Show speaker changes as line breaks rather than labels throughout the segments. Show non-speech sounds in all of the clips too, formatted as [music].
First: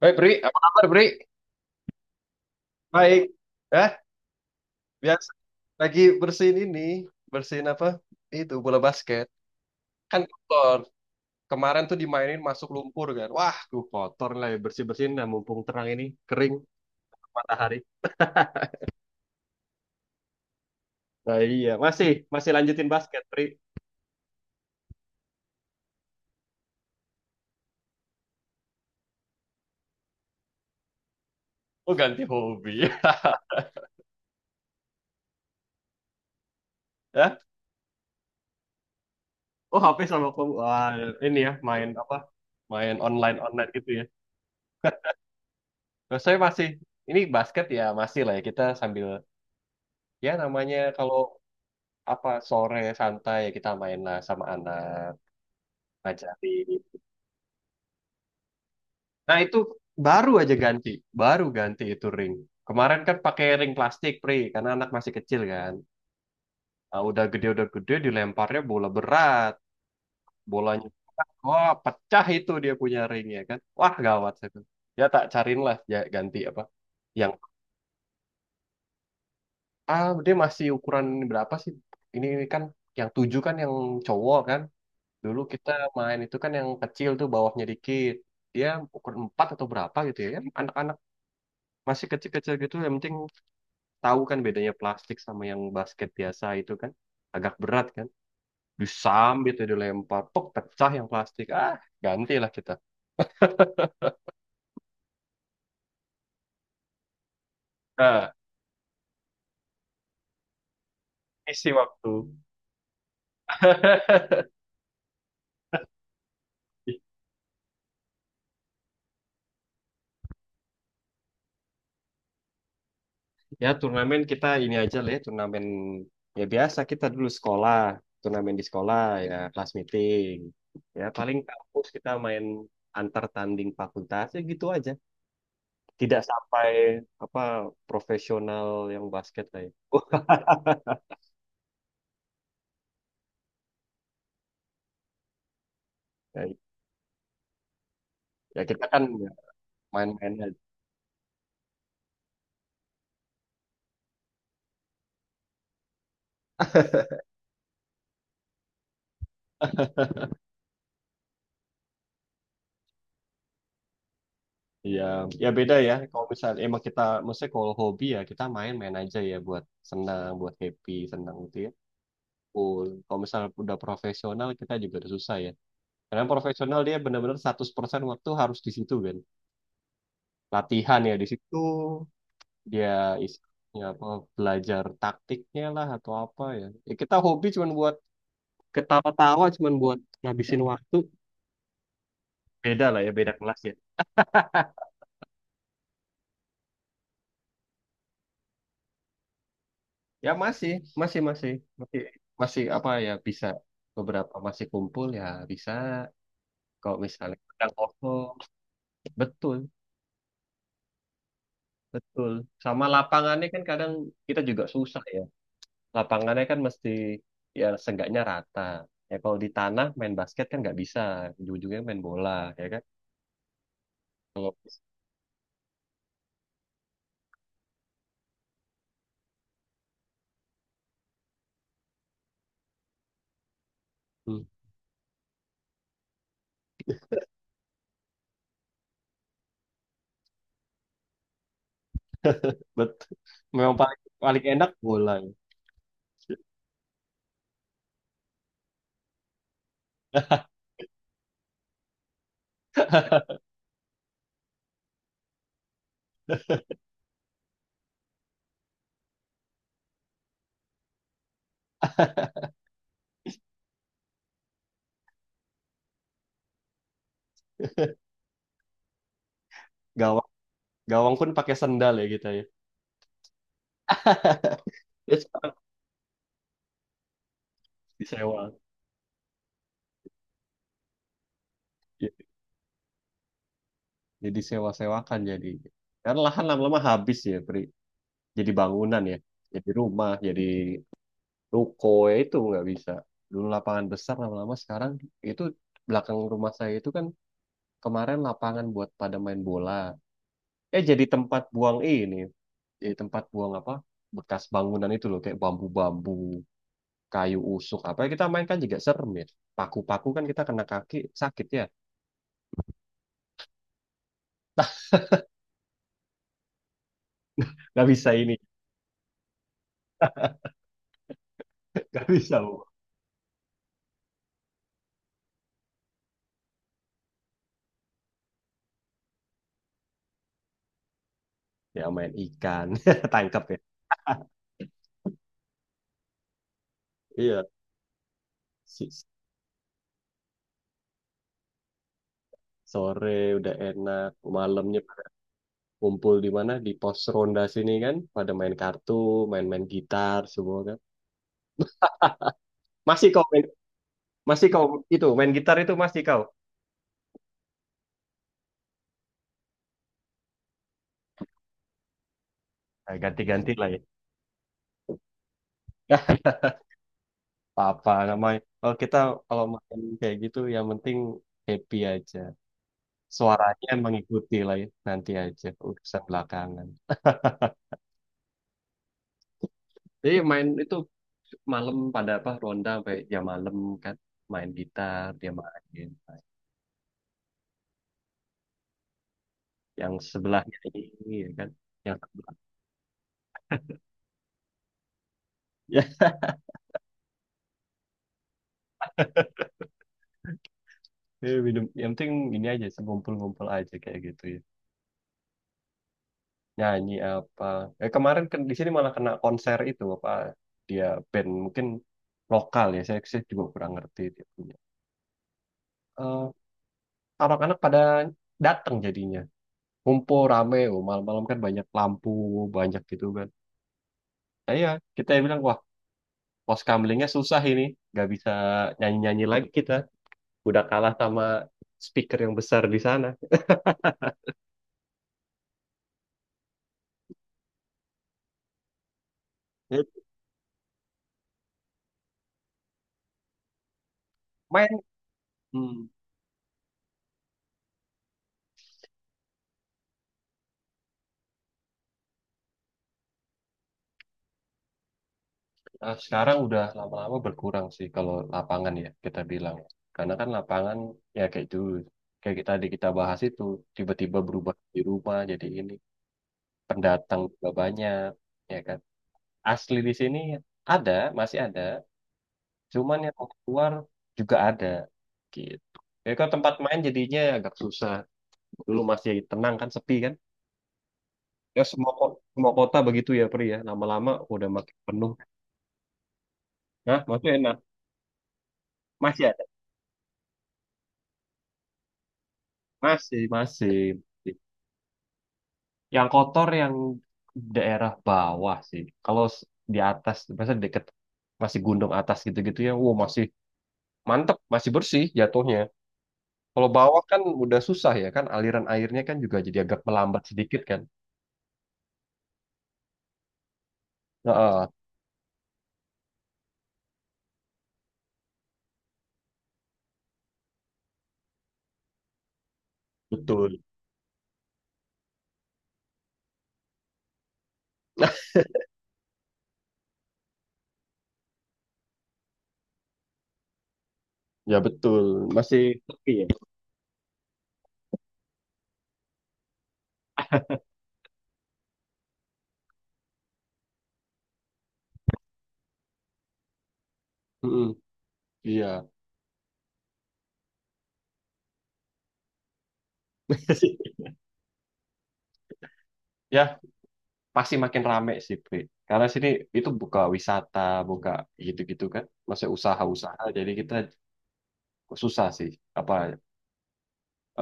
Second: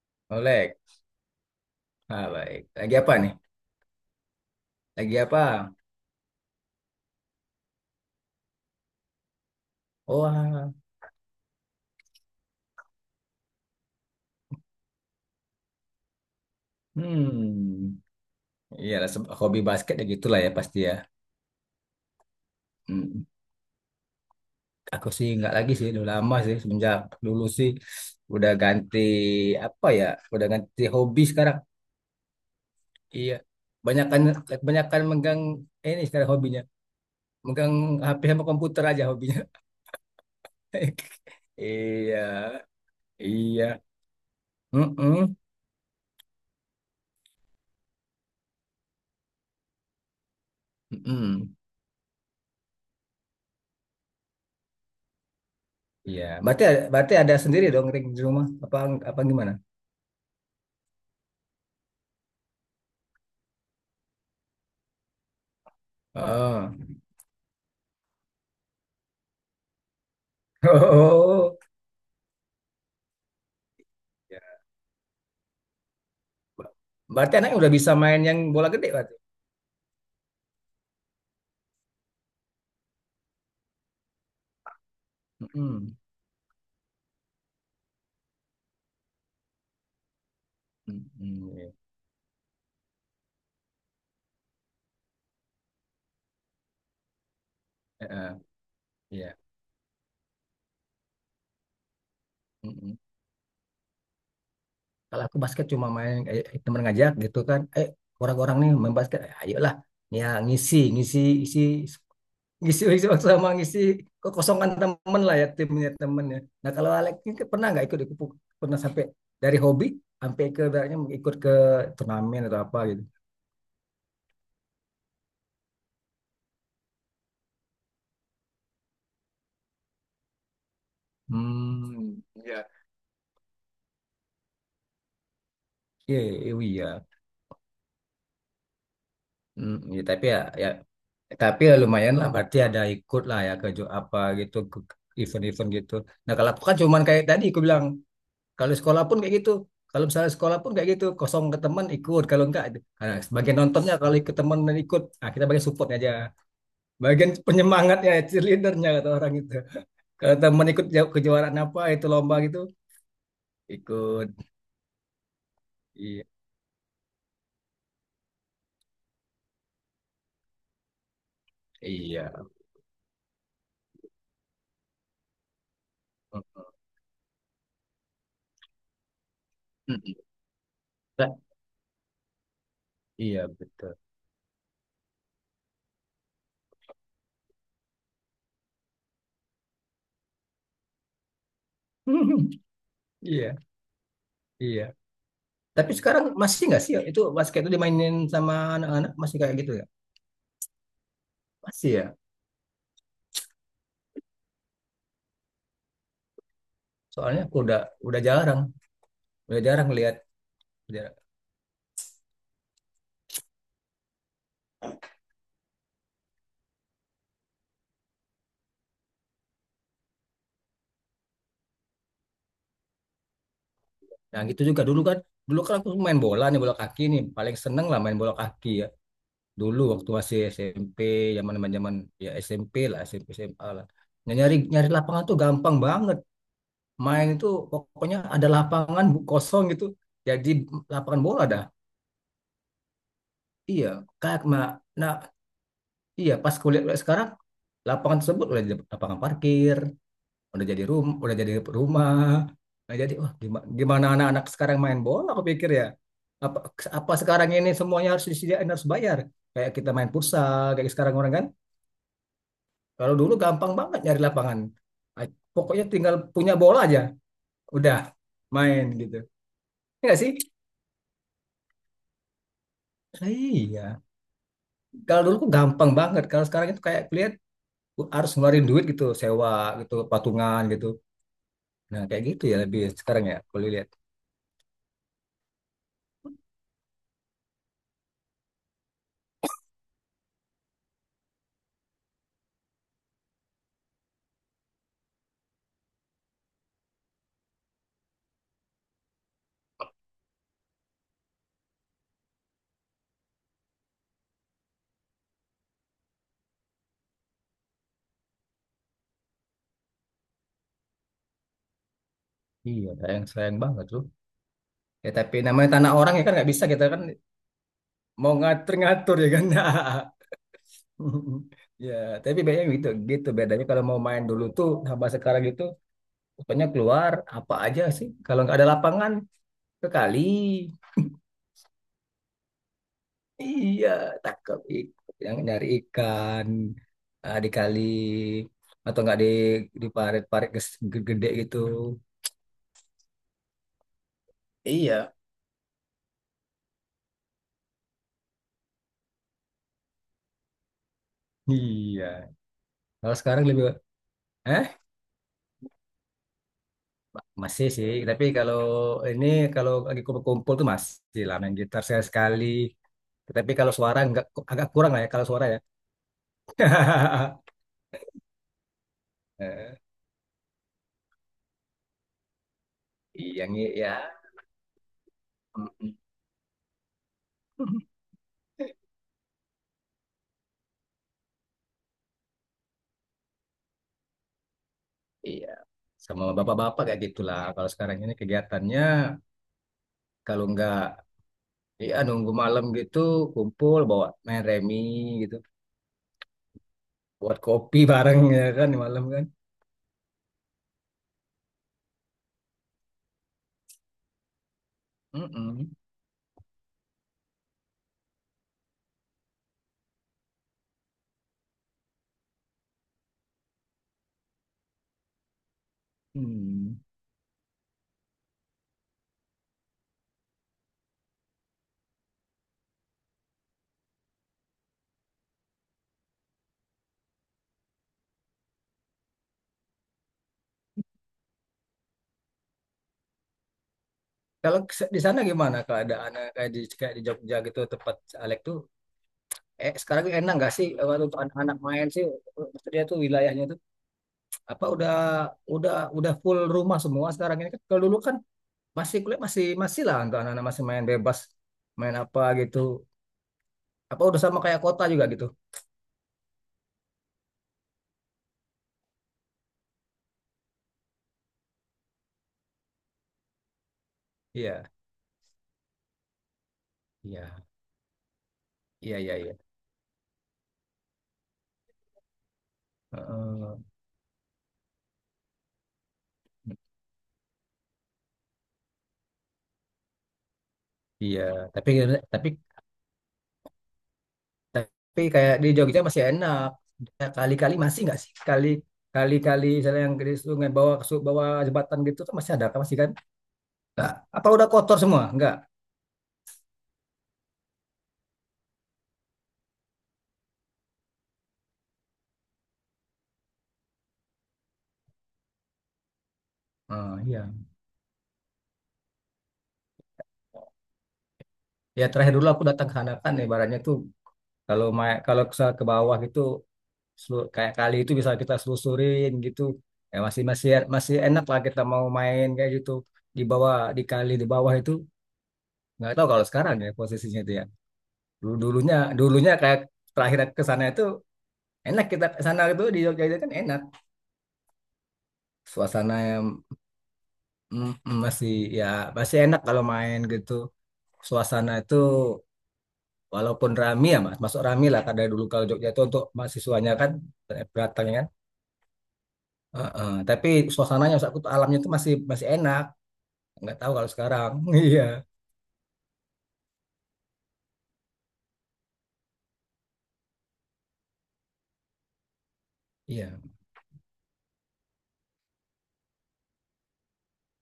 Baik, Bri, apa
Oleh.
kabar, Bri?
Ah, baik. Lagi apa
Baik,
nih?
eh
Lagi
biasa,
apa?
lagi bersihin ini, bersihin apa? Itu bola basket. Kan
Oh, ah,
kotor. Kemarin tuh dimainin masuk lumpur kan. Wah, tuh kotor lah ya, bersih-bersihin, nah mumpung terang ini, kering matahari.
hmm. Iyalah, hobi basket ya gitulah ya pasti ya.
Nah, iya, masih masih lanjutin basket,
Hmm.
Bri.
Aku sih nggak lagi sih, udah lama sih semenjak dulu sih udah ganti apa ya? Udah ganti hobi sekarang.
Oh, ganti hobi.
Iya.
[laughs]
Banyakan kebanyakan megang ini sekarang hobinya.
Ya.
Megang HP sama komputer aja hobinya.
Oh, HP sama kamu. Wah, ini
[laughs]
ya main apa?
Iya.
Main online-online
Iya.
gitu ya.
Mm-mm.
Nah, saya masih ini basket ya masih lah ya, kita sambil, ya namanya kalau
Mm-mm.
apa, sore santai kita main lah sama anak,
Iya, berarti
ngajarin.
berarti ada sendiri dong ring di rumah apa apa
Nah
gimana?
itu baru aja ganti, baru ganti itu ring. Kemarin kan pakai ring plastik, Pri, karena anak masih kecil kan.
Oh.
Nah, udah gede, udah gede dilemparnya bola berat,
[laughs]
bolanya berat.
Oh.
Wah, pecah itu dia punya ringnya kan. Wah gawat
Ya.
itu. Ya tak cariin lah ya ganti apa yang
Berarti anaknya udah bisa main yang bola gede berarti.
dia masih ukuran berapa sih? Ini kan yang tujuh kan, yang cowok kan. Dulu kita
Mm-mm.
main itu kan yang kecil tuh bawahnya dikit. Dia ukur 4 atau berapa gitu ya. Kan anak-anak
Mm-mm. Iya.
masih kecil-kecil gitu, yang penting tahu kan bedanya plastik sama yang basket biasa itu kan. Agak berat kan.
Eh, iya.
Disambit tuh dilempar, pok pecah yang plastik. Ah, gantilah kita.
Mm-mm. Kalau aku basket cuma main temen ngajak gitu kan.
Nah,
Orang-orang nih main basket, ayolah. Ya ngisi, ngisi, isi,
isi waktu.
ngisi, ngisi waktu sama ngisi kekosongan temen lah ya timnya temennya. Nah kalau Alex ini kan pernah nggak ikut pernah sampai dari hobi sampai ke ibaratnya ikut ke turnamen atau apa gitu.
Ya turnamen kita ini aja lah ya, turnamen ya biasa kita dulu sekolah, turnamen di sekolah ya, kelas meeting. Ya paling kampus kita
Hmm,
main
iya,
antar tanding fakultas ya gitu aja.
iya,
Tidak
iya,
sampai
iya.
apa profesional yang basket lah ya.
Hmm,
[laughs]
ya tapi ya lumayan lah berarti ada ikut lah ya ke apa gitu ke event-event gitu. Nah
Ya,
kalau aku kan cuman kayak tadi aku bilang
ya
kalau
kita
sekolah
kan
pun
ya
kayak gitu. Kalau misalnya
main-main
sekolah
aja.
pun kayak gitu kosong ke teman ikut kalau enggak nah, bagian nontonnya kalau ikut teman dan ikut nah, kita bagian support aja. Bagian penyemangatnya cheerleadernya kata orang itu. Kalau teman ikut kejuaraan apa itu lomba gitu ikut.
Ya, ya beda ya.
Iya
Kalau misalnya emang kita, maksudnya kalau hobi ya kita main-main aja ya buat senang, buat happy, senang gitu ya.
iya.
Cool. Kalau misalnya udah profesional kita juga udah susah ya. Karena
Mm,
profesional dia benar-benar 100% waktu harus di situ kan.
mm, mm.
Latihan ya di situ, dia is-
Iya
ya
betul.
apa belajar taktiknya lah atau apa ya. Ya kita hobi cuma buat ketawa-tawa, cuman buat ngabisin waktu,
[laughs]
beda lah ya, beda
Iya
kelas ya.
iya. Tapi sekarang masih nggak sih ya, itu basket itu dimainin sama anak-anak masih kayak gitu ya?
Ya masih masih masih
Masih
masih
ya.
masih apa ya, bisa beberapa masih kumpul ya, bisa kalau misalnya
Soalnya aku
kadang
udah
kosong.
jarang,
Betul,
udah jarang lihat. Jarang.
betul, sama lapangannya kan kadang kita juga susah ya, lapangannya kan mesti ya seenggaknya rata, ya kalau di tanah main basket kan nggak bisa, ujung-ujungnya main bola, ya kan
Nah
kalau.
gitu juga dulu kan aku main bola nih bola kaki nih, paling seneng lah main bola kaki ya. Dulu waktu masih SMP, zaman zaman ya SMP lah, SMP SMA lah. Nah,
Hmm.
nyari nyari lapangan tuh gampang banget. Main itu pokoknya ada lapangan kosong gitu, jadi lapangan bola dah.
[laughs] Betul, memang
Iya,
paling
kayak
paling enak bola
nah
ya.
iya pas kulihat sekarang lapangan tersebut udah jadi lapangan parkir, udah jadi room, udah jadi rumah. Nah, jadi wah gimana anak-anak sekarang main bola aku pikir ya. Apa apa sekarang ini semuanya harus disediain harus bayar. Kayak kita main futsal kayak sekarang orang kan.
[laughs]
Kalau dulu gampang banget nyari lapangan. Ah, pokoknya tinggal punya bola aja, udah
[laughs]
main gitu. Enggak
Gawang,
sih?
gawang pun pakai sendal ya kita ya.
Lah, iya.
Ya,
Kalau dulu tuh
sekarang
gampang banget. Kalau sekarang itu kayak lihat harus
disewa.
ngeluarin duit gitu, sewa gitu, patungan gitu. Nah,
Ya,
kayak gitu ya lebih sekarang ya, kalau lihat.
jadi sewa-sewakan jadi. Karena lahan lama-lama habis ya, Pri. Jadi bangunan ya. Jadi rumah, jadi ruko ya, itu nggak bisa. Dulu lapangan besar lama-lama sekarang itu belakang rumah saya itu kan kemarin lapangan buat pada main bola. Eh jadi tempat buang ini. Jadi tempat buang apa? Bekas bangunan itu loh kayak bambu-bambu, kayu usuk apa ya, kita main kan juga serem ya. Paku-paku kan kita kena kaki, sakit ya.
Iya, sayang sayang banget loh. Ya tapi namanya tanah orang ya kan nggak bisa kita kan
Gak bisa
mau
ini.
ngatur ngatur ya kan. [laughs]
[laughs]
Ya,
Gak
tapi
bisa,
bedanya
Bu.
gitu, gitu bedanya kalau mau main dulu tuh sama sekarang gitu, pokoknya keluar apa aja sih. Kalau nggak ada lapangan ke kali,
Ya main ikan, [laughs] tangkap ya,
iya tangkap ikan, yang nyari ikan
iya,
di kali
si-
atau nggak di di parit-parit gede gitu.
sore udah enak, malamnya pada
Iya,
kumpul di mana, di pos ronda sini kan pada main kartu, main-main gitar semua kan.
iya.
Masih
Kalau
kau
sekarang
main,
lebih,
masih kau,
hah?
itu main gitar itu masih kau?
Masih sih, tapi kalau ini kalau lagi kumpul-kumpul tuh masih lah main gitar saya sekali.
Nah, ganti-ganti
Tetapi
lah
kalau
ya.
suara nggak agak kurang lah ya kalau suara ya.
[laughs]
[laughs]
Apa namanya, kalau kita kalau
Eh,
main kayak gitu yang penting happy aja,
iya nih
suaranya
ya.
mengikuti lah ya, nanti aja
Mm-mm.
urusan belakangan. Jadi main itu malam pada apa ronda sampai jam malam kan, main gitar dia
Iya.
main,
Sama bapak-bapak kayak gitulah. Kalau sekarang ini kegiatannya
yang
kalau
sebelahnya
nggak
ini ya kan, yang
ya nunggu
sebelah.
malam gitu kumpul bawa main remi gitu,
[laughs] Ya,
buat kopi bareng [laughs] ya kan di malam kan.
ya, minum, yang penting ini aja sih, ngumpul-ngumpul aja kayak gitu ya,
Mm-mm.
nyanyi apa. Kemarin kan di sini malah kena konser itu apa, dia band mungkin lokal ya, saya juga kurang ngerti dia punya. Eh,
Hmm.
Anak-anak pada datang jadinya, ngumpul rame, oh malam-malam kan banyak lampu, banyak gitu kan. Nah, iya, kita bilang wah, Pos Poskamlingnya susah ini, nggak bisa nyanyi-nyanyi lagi kita. Udah kalah sama speaker yang besar di sana.
Kalau di sana gimana keadaan kayak di Jogja gitu tempat Alek tuh eh
Ya,
sekarang ini enak nggak sih untuk anak-anak main sih maksudnya tuh wilayahnya tuh apa
main,
udah
hmm,
udah full rumah semua sekarang ini kan kalau dulu kan masih kuliah masih masih lah untuk anak-anak masih main bebas main apa gitu apa udah sama kayak kota juga gitu
nah sekarang udah lama-lama berkurang sih kalau lapangan ya kita bilang. Karena kan lapangan ya kayak dulu, kayak kita tadi kita bahas itu tiba-tiba berubah
iya
di rumah jadi ini, pendatang
iya
juga banyak, ya kan.
iya iya iya
Asli di sini ada, masih ada, cuman yang
heeh,
keluar juga ada, gitu. Ya kalau tempat main jadinya agak susah. Dulu masih tenang kan, sepi kan,
iya
ya
tapi
semua ko-
tapi
semua kota begitu ya Pri ya, lama-lama udah makin
tapi
penuh.
kayak di Jogja masih enak.
Nah
Ya,
maksudnya
kali-kali
enak,
masih nggak sih kali
masih ada,
kali-kali misalnya yang ke sungai bawa ke bawa jembatan gitu tuh masih ada kan masih kan
masih, masih
nggak. Apa udah kotor semua nggak
yang kotor, yang daerah bawah sih kalau s- di atas biasanya deket masih gunung atas gitu-gitu ya, wow masih mantep, masih bersih jatuhnya. Kalau
ah,
bawah kan
iya.
udah susah ya kan, aliran airnya kan juga jadi agak melambat sedikit kan.
Ya terakhir dulu aku datang ke Hanakan ibaratnya tuh
Heeh,
kalau kalau ke bawah gitu kayak kali itu bisa kita selusurin gitu. Ya masih masih masih enak lah kita mau main kayak gitu di bawah
betul.
di kali di bawah itu nggak tahu kalau sekarang ya posisinya itu ya. Dulu dulunya dulunya kayak terakhir aku ke sana itu enak kita ke sana itu di Jogja itu kan enak.
[laughs] Ya betul, masih
Suasana
sepi ya.
yang mm, mm, masih ya masih enak kalau main gitu. Suasana itu walaupun rame ya masuk rame lah karena dulu kalau Jogja itu untuk mahasiswanya kan
Mm-mm,
beratangnya kan.
iya.
Heeh, tapi suasananya maksud aku alamnya itu masih masih enak. Nggak tahu kalau sekarang. [laughs] Iya,
[laughs] Ya pasti makin rame sih, Pri. Karena sini itu buka wisata, buka gitu-gitu kan. Masih
iya,
usaha-usaha, jadi kita susah sih. Apa,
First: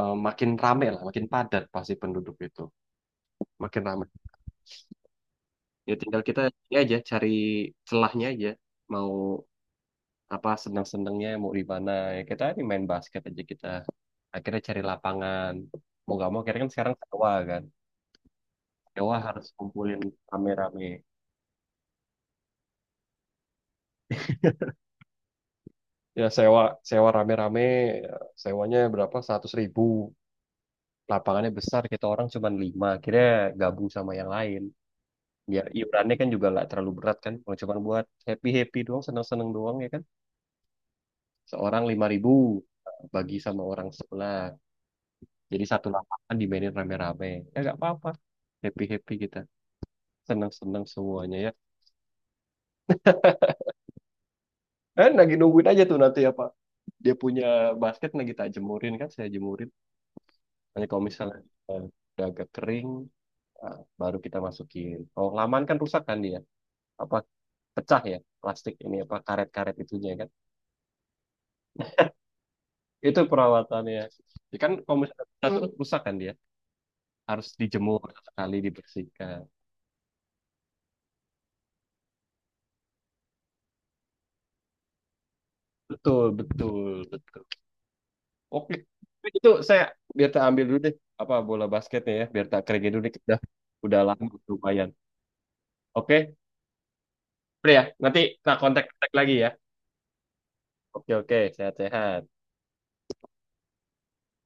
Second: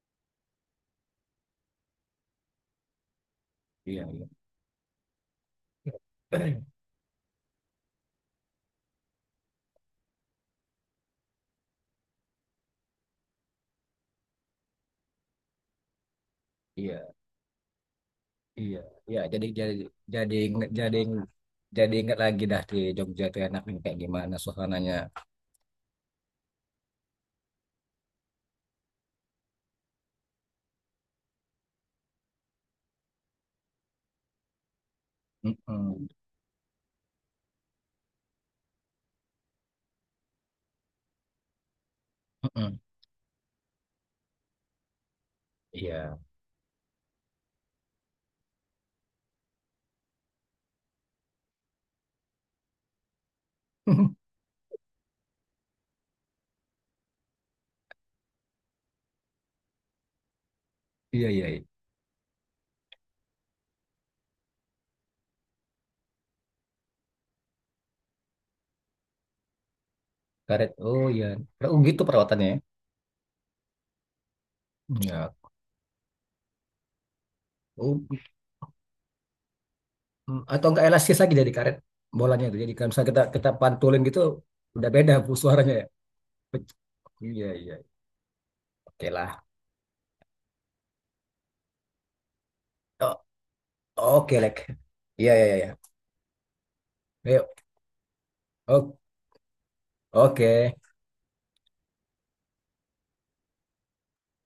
makin rame lah, makin padat pasti penduduk itu. Makin
iya,
rame.
iya,
Ya tinggal kita ini
[clears throat]
aja cari celahnya aja. Mau apa senang-senangnya mau di mana, ya kita ini main basket aja kita akhirnya cari lapangan, mau gak mau akhirnya kan sekarang
iya,
sewa kan,
iya,
sewa
iya.
harus kumpulin
Jadi
rame-rame.
jadi jadi ingat lagi dah di Jogja itu enaknya kayak gimana suasananya.
Ya sewa, sewa rame-rame, sewanya berapa seratus ribu, lapangannya besar, kita orang cuma lima, akhirnya gabung sama yang lain biar
Mm-mm,
iurannya kan juga nggak terlalu berat kan, kalau cuma buat happy happy doang, seneng seneng doang ya kan, seorang lima ribu,
mm-mm.
bagi sama orang sebelah, jadi satu
Iya,
lapangan dimainin rame-rame. Ya nggak apa-apa, happy happy kita, seneng seneng semuanya ya.
[laughs]
Lagi nungguin aja tuh, nanti apa dia punya basket lagi tak jemurin kan, saya jemurin, nanti kalau
iya,
misalnya
iya, iya.
eh, udah agak kering, ah baru kita masukin kalau laman kan rusak kan dia, apa pecah ya, plastik ini apa karet-karet itunya kan.
Karet, oh iya. Oh gitu perawatannya ya.
Itu perawatannya, ya kan kalau misalnya
Iya.
pecah tuh rusak kan dia, harus
Oh,
dijemur sekali dibersihkan.
hmm, atau enggak elastis lagi dari karet bolanya itu. Jadi kalau misalnya kita kita pantulin gitu udah beda [laughs] bu suaranya ya.
Betul,
Pec-
betul, betul,
iya iya.
oke.
Oke lah.
Itu saya biar tak ambil dulu deh apa bola basketnya ya, biar tak keringin dulu nih,
O-
udah lama
oke Lek.
lumayan.
Iya iya iya.
Oke
Ayo.
Pri ya, nanti tak kontak
O-
kontak lagi ya.
oke.
Oke oke, sehat-sehat.